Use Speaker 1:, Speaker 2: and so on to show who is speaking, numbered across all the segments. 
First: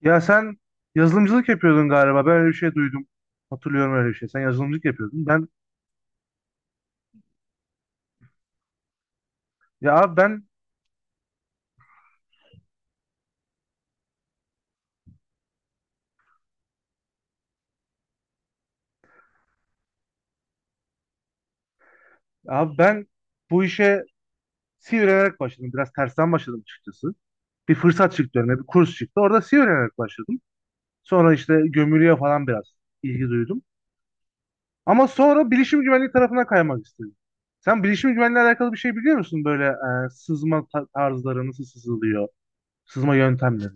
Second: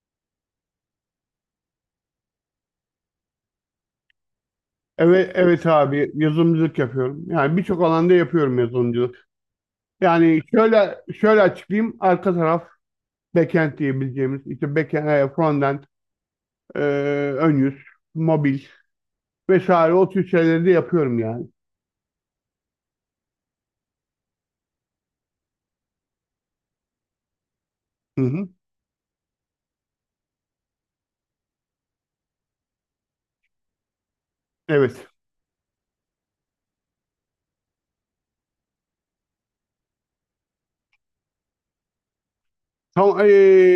Speaker 1: Ya sen yazılımcılık yapıyordun galiba. Ben öyle bir şey duydum. Hatırlıyorum öyle bir şey. Sen yazılımcılık yapıyordun.
Speaker 2: Evet,
Speaker 1: Ben
Speaker 2: evet abi yazılımcılık yapıyorum. Yani birçok alanda yapıyorum yazılımcılık.
Speaker 1: ya abi
Speaker 2: Yani
Speaker 1: ben
Speaker 2: şöyle açıklayayım. Arka taraf backend diyebileceğimiz işte backend, frontend, e, ön yüz, mobil vesaire o tür şeyleri de yapıyorum yani.
Speaker 1: abi ben bu işe C öğrenerek başladım. Biraz tersten başladım açıkçası. Bir fırsat
Speaker 2: Hı
Speaker 1: çıktı
Speaker 2: hı.
Speaker 1: önüme, bir kurs çıktı. Orada C öğrenerek başladım. Sonra işte gömülüye falan biraz ilgi duydum.
Speaker 2: Evet.
Speaker 1: Ama sonra bilişim güvenliği tarafına kaymak istedim. Sen bilişim güvenliği alakalı bir şey biliyor musun? Böyle tarzları, nasıl sızılıyor? Sızma
Speaker 2: Tam,
Speaker 1: yöntemleri.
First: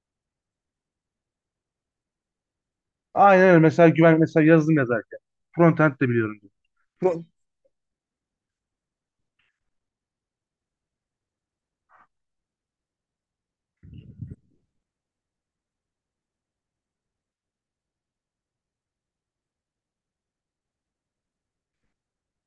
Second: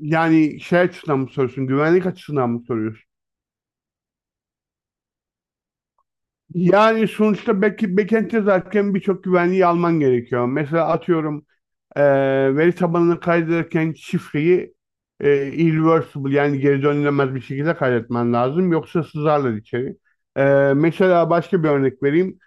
Speaker 2: yani şey açısından mı soruyorsun? Güvenlik açısından mı soruyorsun?
Speaker 1: Aynen öyle. Mesela güvenlik, mesela yazılım yazarken. Frontend de biliyorum.
Speaker 2: Yani sonuçta backend yazarken birçok güvenliği alman gerekiyor. Mesela atıyorum e, veri tabanını kaydederken şifreyi irreversible, yani geri dönülemez bir şekilde kaydetmen lazım. Yoksa sızarlar içeri. E, Mesela başka bir örnek vereyim.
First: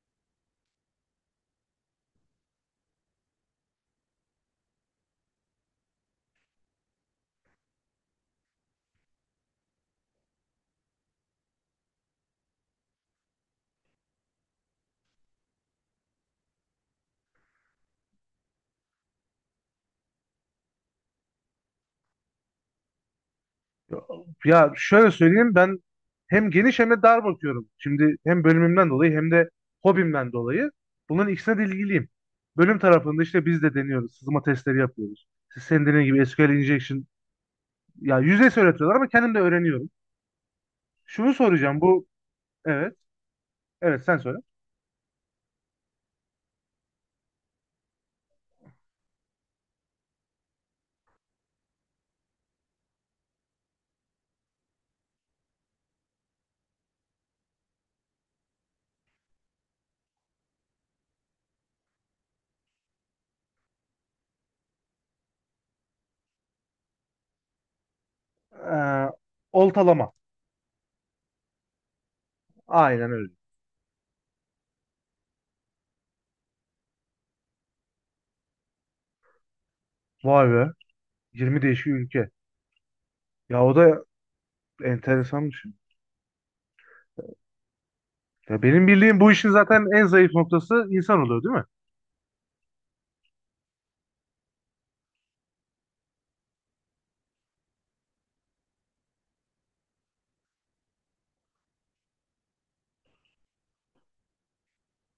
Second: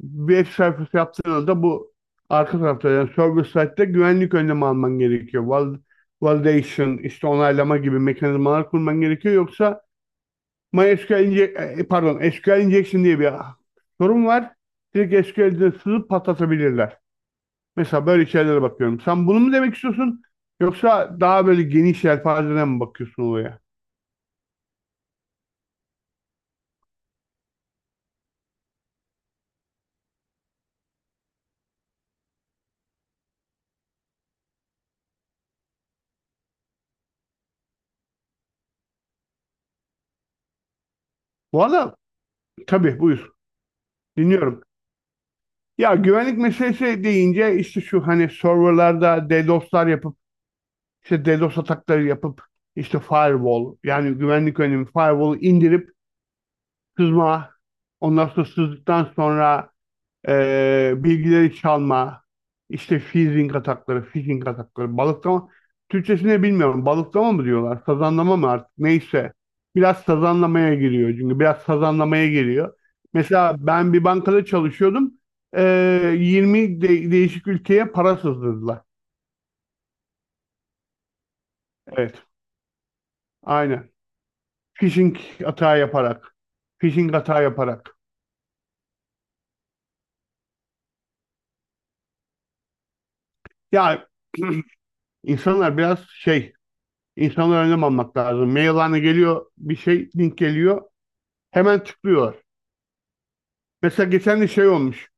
Speaker 2: Bir web sayfası yaptığında bu arka tarafta, yani server side'de güvenlik önlemi alman gerekiyor. Validation, işte onaylama gibi mekanizmalar kurman gerekiyor. Yoksa pardon, SQL injection diye bir sorun var. Direkt SQL'de sızıp patlatabilirler. Mesela böyle şeylere bakıyorum. Sen bunu mu demek istiyorsun? Yoksa daha böyle geniş yelpazeden mi bakıyorsun olaya?
Speaker 1: Ya şöyle söyleyeyim, ben hem geniş hem de dar bakıyorum. Şimdi hem bölümümden dolayı hem de hobimden dolayı bunların ikisine de ilgiliyim. Bölüm tarafında işte biz de deniyoruz. Sızma testleri yapıyoruz. Siz senin dediğin gibi SQL injection, ya yüzeysel öğretiyorlar ama kendim de öğreniyorum. Şunu
Speaker 2: Bu
Speaker 1: soracağım
Speaker 2: arada
Speaker 1: bu evet,
Speaker 2: tabii, buyur.
Speaker 1: evet sen söyle.
Speaker 2: Dinliyorum. Ya, güvenlik meselesi deyince işte şu hani serverlarda DDoS'lar yapıp, işte DDoS atakları yapıp, işte firewall, yani güvenlik önlemi firewall'u indirip sızma ondan sonra, sızdıktan sonra bilgileri çalma, işte phishing atakları, phishing atakları, balıklama. Türkçesini bilmiyorum. Balıklama mı diyorlar? Sazanlama mı artık?
Speaker 1: Ee,
Speaker 2: Neyse. Biraz
Speaker 1: Oltalama.
Speaker 2: sazanlamaya giriyor çünkü. Biraz sazanlamaya giriyor.
Speaker 1: Aynen öyle.
Speaker 2: Mesela ben bir bankada çalışıyordum. 20 değişik ülkeye para sızdırdılar.
Speaker 1: Vay be, 20 değişik
Speaker 2: Evet.
Speaker 1: ülke. Ya o
Speaker 2: Aynen.
Speaker 1: da
Speaker 2: Phishing
Speaker 1: enteresanmış.
Speaker 2: hata yaparak. Phishing hata yaparak.
Speaker 1: Ya benim bildiğim, bu işin zaten en zayıf noktası insan oluyor değil mi?
Speaker 2: Ya, insanlar biraz şey, insanlar önlem almak lazım. Maillerine geliyor bir şey, link geliyor. Hemen tıklıyorlar. Mesela geçen de şey olmuş.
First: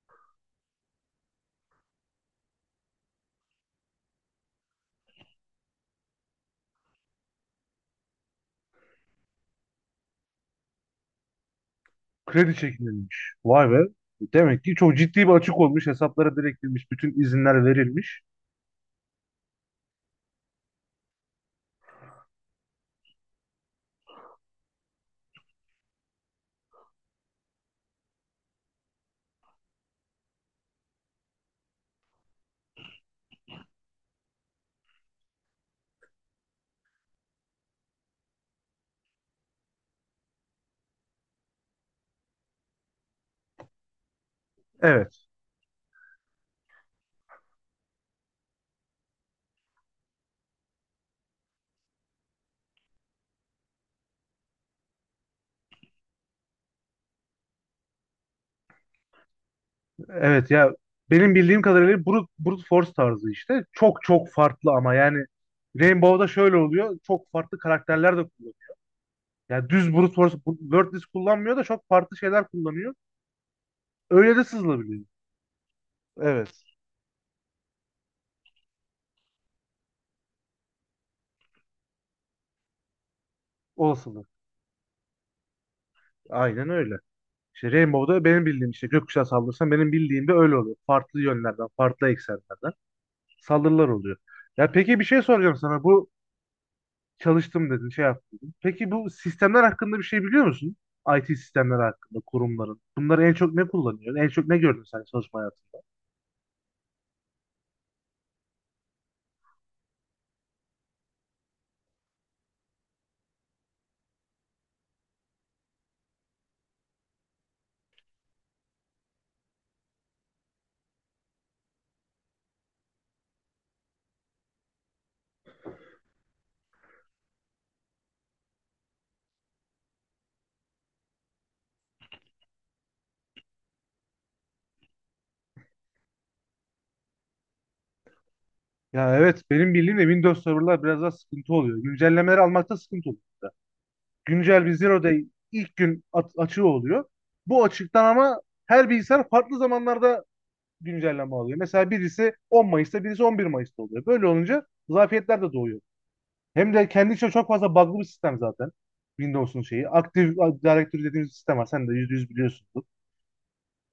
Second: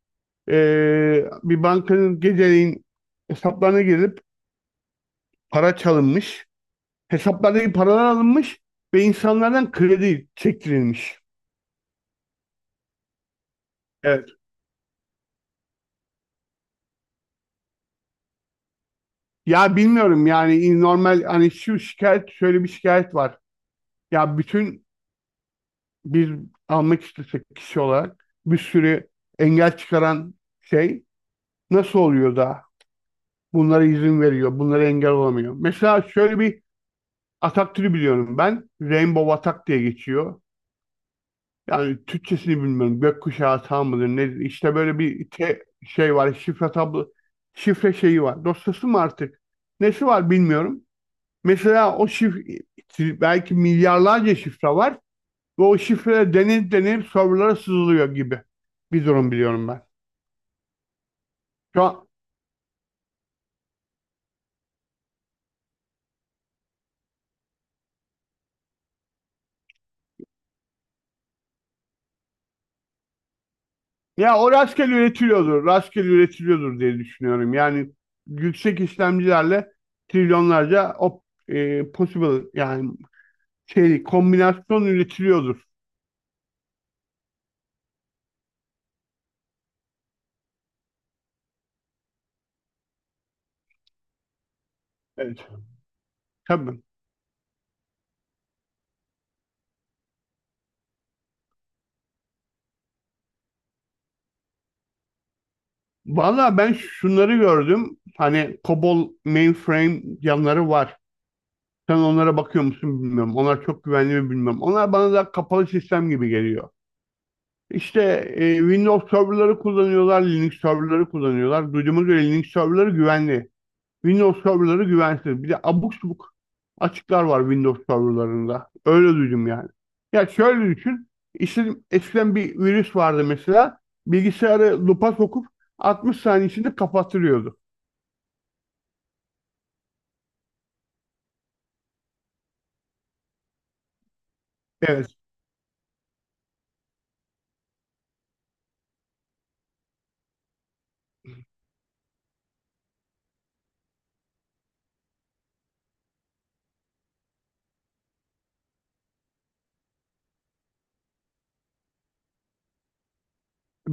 Speaker 2: Bir bankanın geceleyin hesaplarına girilip para çalınmış. Hesaplardaki paralar alınmış ve insanlardan kredi çektirilmiş.
Speaker 1: Kredi çekilmiş. Vay be.
Speaker 2: Evet.
Speaker 1: Demek ki çok ciddi bir açık olmuş. Hesaplara direkt girmiş. Bütün izinler verilmiş.
Speaker 2: Ya, bilmiyorum yani, normal, hani şu şikayet, şöyle bir şikayet var. Ya, biz almak istesek kişi olarak bir sürü engel çıkaran şey, nasıl oluyor da bunlara izin veriyor, bunlara engel olamıyor. Mesela şöyle bir atak türü biliyorum ben. Rainbow atak diye geçiyor. Yani Türkçesini bilmiyorum. Gökkuşağı atağı mıdır nedir? İşte böyle
Speaker 1: Evet.
Speaker 2: bir şey var. Şifre şeyi var. Dosyası mı artık? Nesi var bilmiyorum. Mesela o şifre, belki milyarlarca şifre var. Ve o şifreler denir denir, serverlara sızılıyor gibi bir durum biliyorum ben.
Speaker 1: Evet ya, benim bildiğim
Speaker 2: Şu
Speaker 1: kadarıyla
Speaker 2: an
Speaker 1: brute force tarzı işte. Çok çok farklı ama yani Rainbow'da şöyle oluyor. Çok farklı karakterler de kullanıyor. Yani düz brute force wordless kullanmıyor da çok farklı şeyler kullanıyor. Öyle
Speaker 2: Ya,
Speaker 1: de
Speaker 2: o rastgele
Speaker 1: sızılabiliyor.
Speaker 2: üretiliyordur. Rastgele
Speaker 1: Evet.
Speaker 2: üretiliyordur diye düşünüyorum. Yani yüksek işlemcilerle trilyonlarca possible, yani
Speaker 1: Olasılık.
Speaker 2: kombinasyon üretiliyordur.
Speaker 1: Aynen öyle. İşte Rainbow'da benim bildiğim, işte gökkuşağı saldırırsan benim bildiğim de öyle oluyor. Farklı yönlerden, farklı eksenlerden saldırılar oluyor. Ya peki bir şey
Speaker 2: Evet.
Speaker 1: soracağım sana. Bu
Speaker 2: Tabii.
Speaker 1: çalıştım dedin, şey yaptın dedin. Peki bu sistemler hakkında bir şey biliyor musun? IT sistemleri hakkında, kurumların. Bunları en çok ne kullanıyor? En çok ne gördün sen çalışma hayatında?
Speaker 2: Valla ben şunları gördüm. Hani COBOL mainframe yanları var. Sen onlara bakıyor musun bilmiyorum. Onlar çok güvenli mi bilmiyorum. Onlar bana da kapalı sistem gibi geliyor. İşte Windows serverları kullanıyorlar, Linux serverları kullanıyorlar. Duyduğuma göre Linux serverları güvenli. Windows serverları güvensiz. Bir de abuk subuk açıklar var Windows serverlarında. Öyle duydum yani. Ya şöyle düşün. İşte eskiden bir virüs vardı mesela. Bilgisayarı lupa sokup 60 saniye içinde kapattırıyordu.
Speaker 1: Ya evet, benim bildiğim de Windows serverlar biraz daha sıkıntı oluyor. Güncellemeleri almakta sıkıntı oluyor. Güncel bir zero
Speaker 2: Evet,
Speaker 1: day açığı oluyor. Bu açıktan ama her bilgisayar farklı zamanlarda güncelleme alıyor. Mesela birisi 10 Mayıs'ta, birisi 11 Mayıs'ta oluyor. Böyle olunca zafiyetler de doğuyor. Hem de kendi içinde çok fazla bug'lı bir sistem zaten. Windows'un şeyi. Active Directory dediğimiz sistem var. Sen de yüzde yüz biliyorsundur.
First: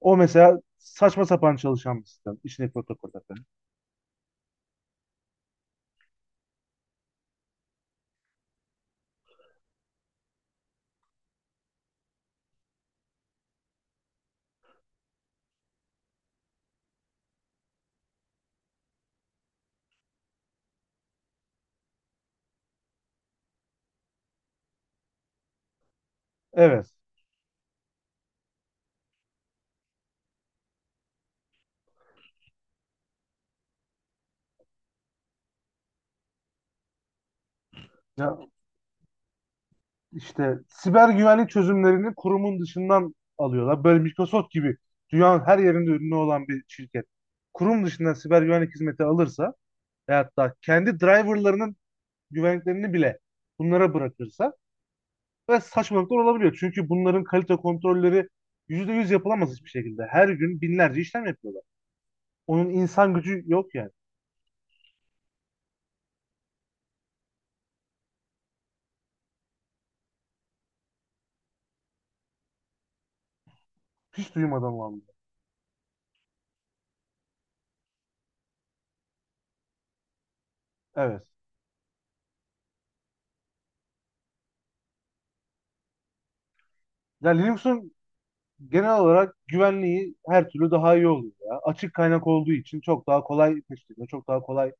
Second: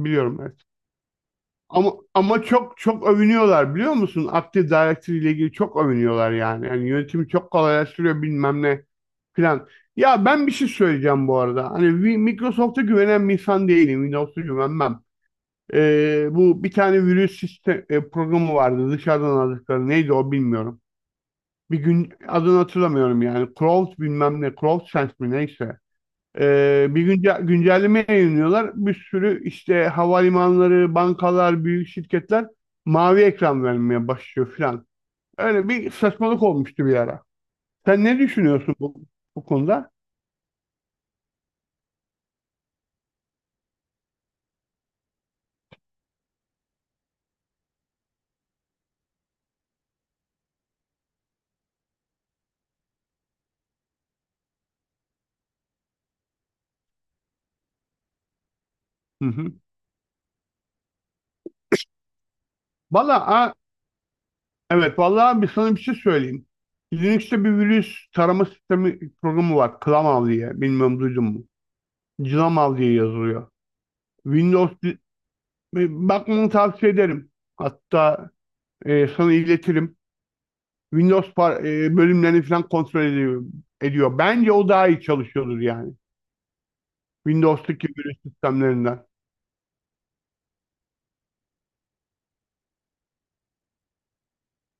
Speaker 1: O mesela
Speaker 2: evet.
Speaker 1: saçma sapan
Speaker 2: Ama
Speaker 1: çalışan bir sistem.
Speaker 2: ama
Speaker 1: İçindeki
Speaker 2: çok çok
Speaker 1: protokolde falan.
Speaker 2: övünüyorlar biliyor musun? Active Directory ile ilgili çok övünüyorlar yani. Yani yönetimi çok kolaylaştırıyor, bilmem ne filan. Ya, ben bir şey söyleyeceğim bu arada. Hani Microsoft'a güvenen bir insan değilim. Windows'a güvenmem. Bu bir tane virüs programı vardı dışarıdan aldıkları, neydi o bilmiyorum. Bir gün adını hatırlamıyorum yani, Crolt bilmem ne, Crolt Sense mi, neyse.
Speaker 1: Evet.
Speaker 2: Bir güncelleme yayınlıyorlar. Bir sürü işte havalimanları, bankalar, büyük şirketler mavi ekran vermeye başlıyor filan. Öyle bir saçmalık olmuştu bir ara. Sen ne
Speaker 1: Ya
Speaker 2: düşünüyorsun bu konuda?
Speaker 1: işte siber güvenlik çözümlerini kurumun dışından alıyorlar. Böyle Microsoft gibi dünyanın her yerinde ürünü olan bir şirket. Kurum dışından siber güvenlik hizmeti alırsa ve hatta kendi driverlarının güvenliklerini bile bunlara bırakırsa ve saçmalıklar olabiliyor. Çünkü bunların kalite kontrolleri %100
Speaker 2: Hı
Speaker 1: yapılamaz
Speaker 2: hı.
Speaker 1: hiçbir şekilde. Her gün binlerce işlem yapıyorlar. Onun insan gücü
Speaker 2: Valla,
Speaker 1: yok yani.
Speaker 2: evet, vallahi bir sana bir şey söyleyeyim. Linux'te bir virüs tarama sistemi programı var. ClamAV diye. Bilmiyorum, duydun mu? ClamAV diye yazılıyor.
Speaker 1: Hiç
Speaker 2: Windows
Speaker 1: duymadım vallahi.
Speaker 2: bakmanı tavsiye ederim. Hatta, sana iletirim.
Speaker 1: Evet.
Speaker 2: Windows bölümlerini falan kontrol ediyor, ediyor. Bence o daha iyi çalışıyordur yani.
Speaker 1: Ya
Speaker 2: Windows'taki
Speaker 1: Linux'un
Speaker 2: virüs
Speaker 1: genel
Speaker 2: sistemlerinden.
Speaker 1: olarak güvenliği her türlü daha iyi oluyor ya. Açık kaynak olduğu için çok daha kolay tespit ediliyor, çok daha kolay,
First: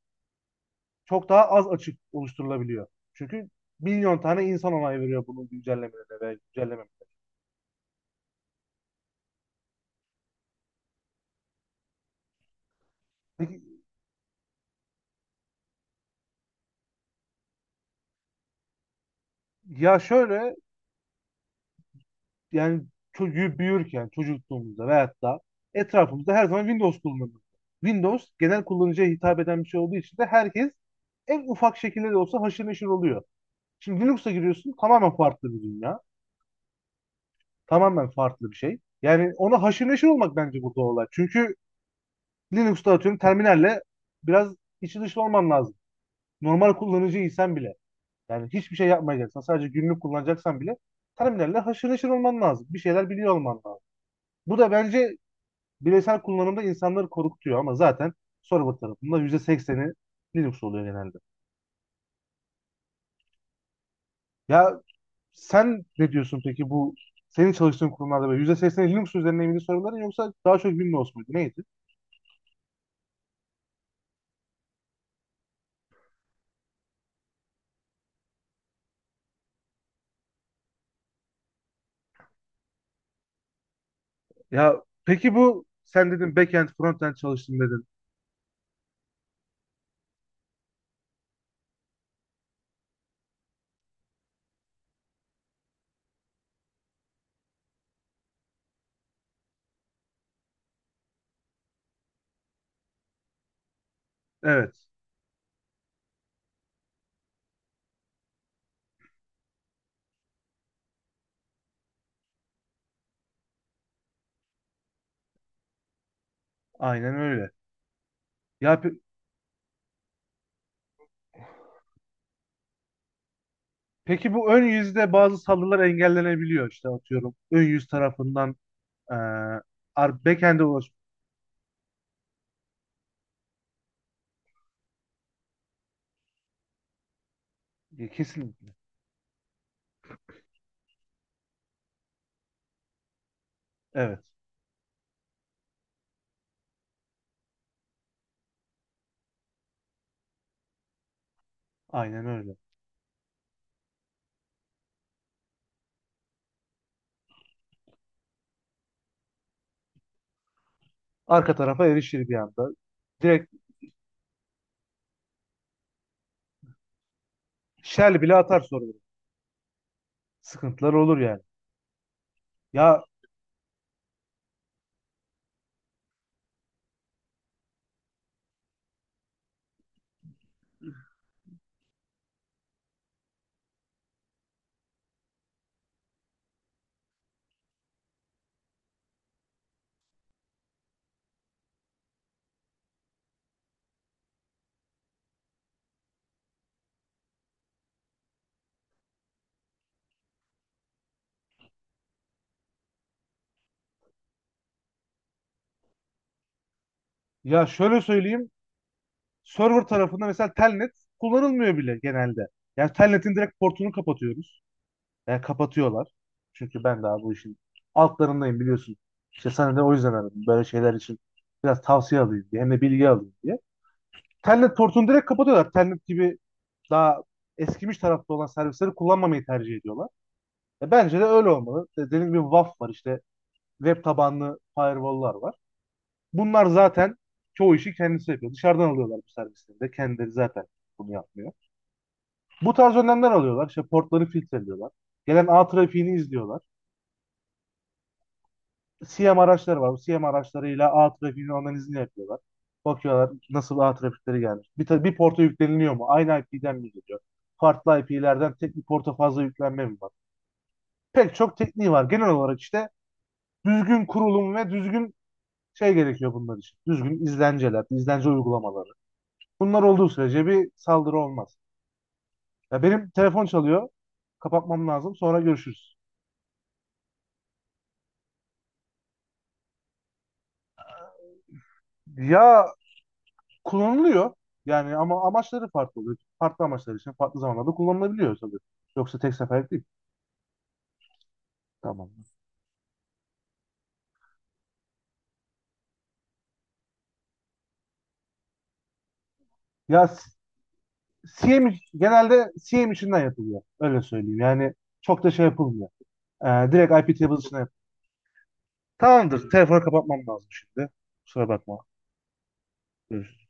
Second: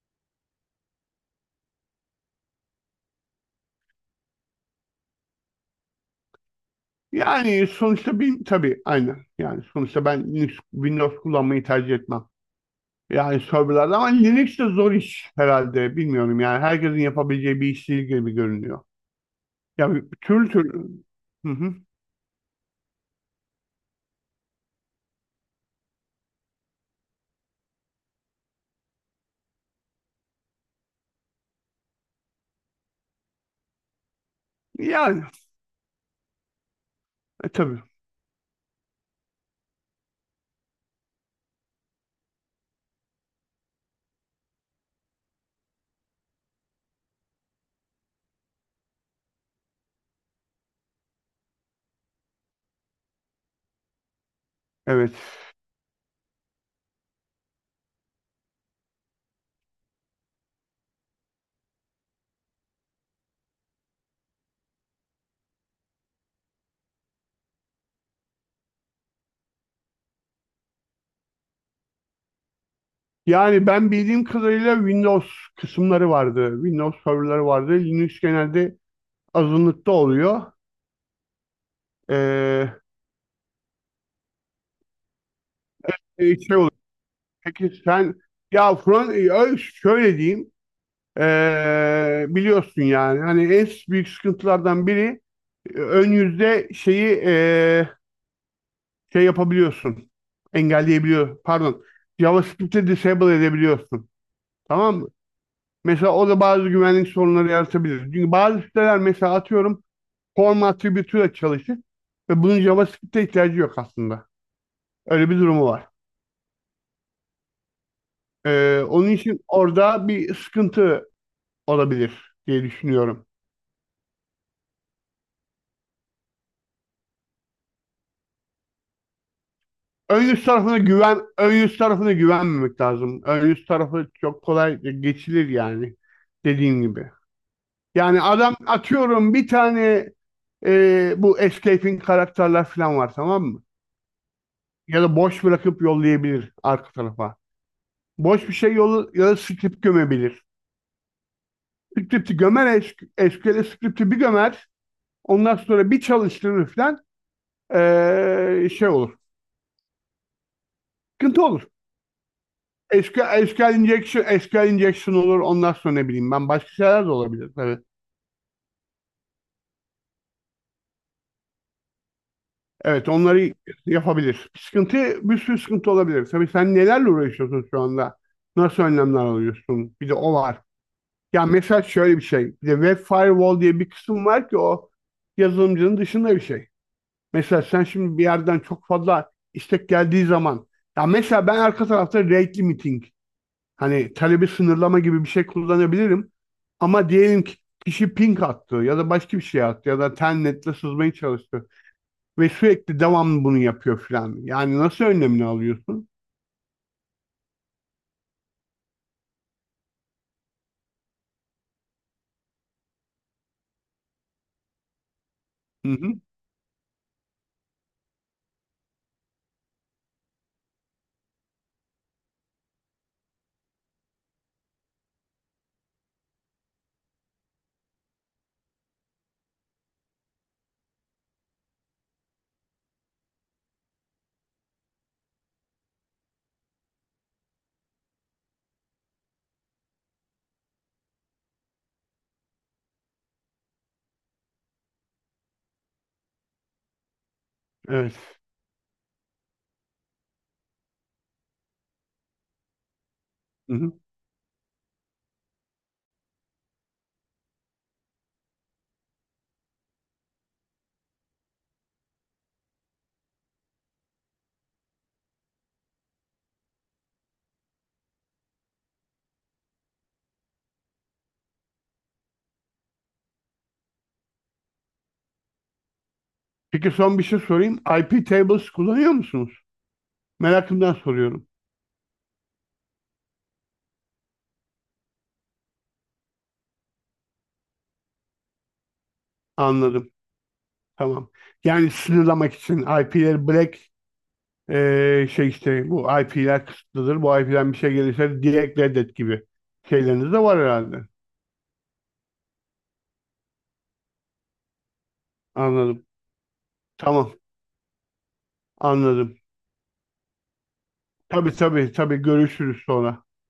Speaker 1: çok daha az açık oluşturulabiliyor. Çünkü milyon tane insan onay veriyor bunun güncellemelerine ve güncellemelerine.
Speaker 2: Yani sonuçta, bir tabii, aynen. Yani sonuçta ben Linux, Windows kullanmayı tercih etmem. Yani
Speaker 1: Peki,
Speaker 2: serverlarda, ama Linux de zor iş herhalde. Bilmiyorum yani, herkesin yapabileceği bir iş değil gibi görünüyor. Ya,
Speaker 1: ya
Speaker 2: türlü
Speaker 1: şöyle,
Speaker 2: türlü. Hı hı.
Speaker 1: yani çocuğu büyürken, çocukluğumuzda veyahut da etrafımızda her zaman Windows kullanılır. Windows genel kullanıcıya hitap eden bir şey olduğu için de herkes en ufak şekilde de olsa haşır neşir oluyor. Şimdi Linux'a giriyorsun, tamamen
Speaker 2: Yani,
Speaker 1: farklı bir dünya.
Speaker 2: tabii.
Speaker 1: Tamamen farklı bir şey. Yani ona haşır neşir olmak bence burada olay. Çünkü Linux'ta atıyorum terminalle biraz içi dışı olman lazım. Normal kullanıcıysan bile. Yani hiçbir şey yapmayacaksan, sadece günlük kullanacaksan bile terminalle haşır neşir olman lazım. Bir şeyler biliyor olman lazım. Bu da
Speaker 2: Evet.
Speaker 1: bence bireysel kullanımda insanları korkutuyor ama zaten server tarafında yüzde sekseni Linux oluyor genelde. Ya sen ne diyorsun peki, bu senin çalıştığın kurumlarda böyle %80'i Linux üzerine miydi serverların, yoksa daha çok Windows muydu, neydi?
Speaker 2: Yani ben bildiğim kadarıyla Windows kısımları vardı. Windows serverları vardı. Linux genelde azınlıkta oluyor. Ee,
Speaker 1: Ya peki bu sen dedin,
Speaker 2: şey
Speaker 1: backend
Speaker 2: oluyor.
Speaker 1: frontend çalıştım
Speaker 2: Peki
Speaker 1: dedin.
Speaker 2: sen, ya, şöyle diyeyim. Biliyorsun yani, hani en büyük sıkıntılardan biri ön yüzde şeyi şey yapabiliyorsun. Engelleyebiliyor. Pardon. JavaScript'te disable edebiliyorsun.
Speaker 1: Evet,
Speaker 2: Tamam mı? Mesela o da bazı güvenlik sorunları yaratabilir. Çünkü bazı siteler mesela atıyorum form attribute'uyla çalışır ve bunun JavaScript'e ihtiyacı yok aslında. Öyle bir durumu var.
Speaker 1: aynen öyle. Ya pe-
Speaker 2: Onun için orada bir sıkıntı olabilir diye düşünüyorum.
Speaker 1: peki bu ön yüzde bazı saldırılar engellenebiliyor işte, atıyorum. Ön yüz tarafından eee
Speaker 2: Ön yüz
Speaker 1: backend'e
Speaker 2: tarafına
Speaker 1: ulaş,
Speaker 2: güven, ön yüz tarafına güvenmemek lazım. Ön yüz tarafı çok kolay geçilir yani, dediğim gibi. Yani
Speaker 1: kesin.
Speaker 2: adam atıyorum bu escaping karakterler falan var, tamam mı?
Speaker 1: Evet,
Speaker 2: Ya da boş bırakıp yollayabilir arka tarafa. Boş bir şey yolu ya da script gömebilir.
Speaker 1: aynen
Speaker 2: Script'i
Speaker 1: öyle.
Speaker 2: gömer, SQL'e script'i bir gömer. Ondan sonra bir çalıştırır falan, şey olur. Sıkıntı
Speaker 1: Arka
Speaker 2: olur.
Speaker 1: tarafa erişir bir anda. Direkt
Speaker 2: SQL injection, SQL injection olur. Ondan sonra ne bileyim ben, başka şeyler de olabilir tabii.
Speaker 1: shell bile atar server. Sıkıntılar olur yani. Ya
Speaker 2: Evet, onları yapabilir. Bir sürü sıkıntı olabilir. Tabii sen nelerle uğraşıyorsun şu anda? Nasıl önlemler alıyorsun? Bir de o var. Ya mesela şöyle bir şey. Bir de web firewall diye bir kısım var ki o yazılımcının dışında bir şey. Mesela sen şimdi bir yerden çok fazla istek geldiği zaman, ya mesela ben arka tarafta rate limiting, hani talebi sınırlama gibi bir şey kullanabilirim. Ama diyelim ki kişi ping attı ya da başka bir şey attı ya da telnetle sızmaya çalıştı ve sürekli devamlı bunu yapıyor filan. Yani nasıl önlemini alıyorsun?
Speaker 1: ya şöyle söyleyeyim. Server tarafında mesela telnet kullanılmıyor bile genelde. Yani telnetin direkt portunu kapatıyoruz. Yani
Speaker 2: Hı
Speaker 1: kapatıyorlar.
Speaker 2: hı.
Speaker 1: Çünkü ben daha bu işin altlarındayım biliyorsun. İşte sana da o yüzden aradım. Böyle şeyler için biraz tavsiye alayım diye. Hem de bilgi alayım diye. Telnet portunu direkt kapatıyorlar. Telnet gibi daha eskimiş tarafta olan servisleri kullanmamayı tercih ediyorlar. E bence de öyle olmalı. E dediğim gibi WAF var, işte web tabanlı firewall'lar var. Bunlar zaten çoğu işi kendisi yapıyor. Dışarıdan alıyorlar bu servisleri de. Kendileri zaten bunu yapmıyor. Bu tarz önlemler alıyorlar. İşte portları filtreliyorlar. Gelen ağ trafiğini izliyorlar.
Speaker 2: Evet.
Speaker 1: CM araçları var. Bu CM araçlarıyla ağ trafiğinin analizini yapıyorlar. Bakıyorlar
Speaker 2: Hı
Speaker 1: nasıl
Speaker 2: hı.
Speaker 1: ağ trafikleri gelmiş. Bir porta yükleniliyor mu? Aynı IP'den mi geliyor? Farklı IP'lerden tek bir porta fazla yüklenme mi var? Pek çok tekniği var. Genel olarak işte düzgün kurulum ve düzgün şey gerekiyor bunlar için. Düzgün izlenceler, izlence uygulamaları. Bunlar olduğu sürece bir saldırı olmaz. Ya benim telefon çalıyor. Kapatmam lazım. Sonra görüşürüz.
Speaker 2: Peki son bir şey sorayım. IP tables kullanıyor musunuz? Merakımdan soruyorum.
Speaker 1: Ya kullanılıyor. Yani ama amaçları farklı oluyor. Farklı amaçlar için farklı zamanlarda kullanılabiliyor tabii. Yoksa tek seferlik değil.
Speaker 2: Anladım. Tamam. Yani
Speaker 1: Tamam.
Speaker 2: sınırlamak için IP'leri black, şey, işte bu IP'ler kısıtlıdır. Bu IP'den bir şey gelirse direkt reddet gibi
Speaker 1: Ya s-
Speaker 2: şeyleriniz de var herhalde.
Speaker 1: Genelde CM içinden yapılıyor. Öyle söyleyeyim. Yani çok da şey yapılmıyor.
Speaker 2: Anladım.
Speaker 1: Ee, Direkt IP
Speaker 2: Tamam.
Speaker 1: table içinden yapılıyor.
Speaker 2: Anladım.
Speaker 1: Tamamdır. Telefonu kapatmam lazım şimdi. Kusura
Speaker 2: Tabii,
Speaker 1: bakma.
Speaker 2: tabii, tabii, görüşürüz sonra.
Speaker 1: Görüşürüz.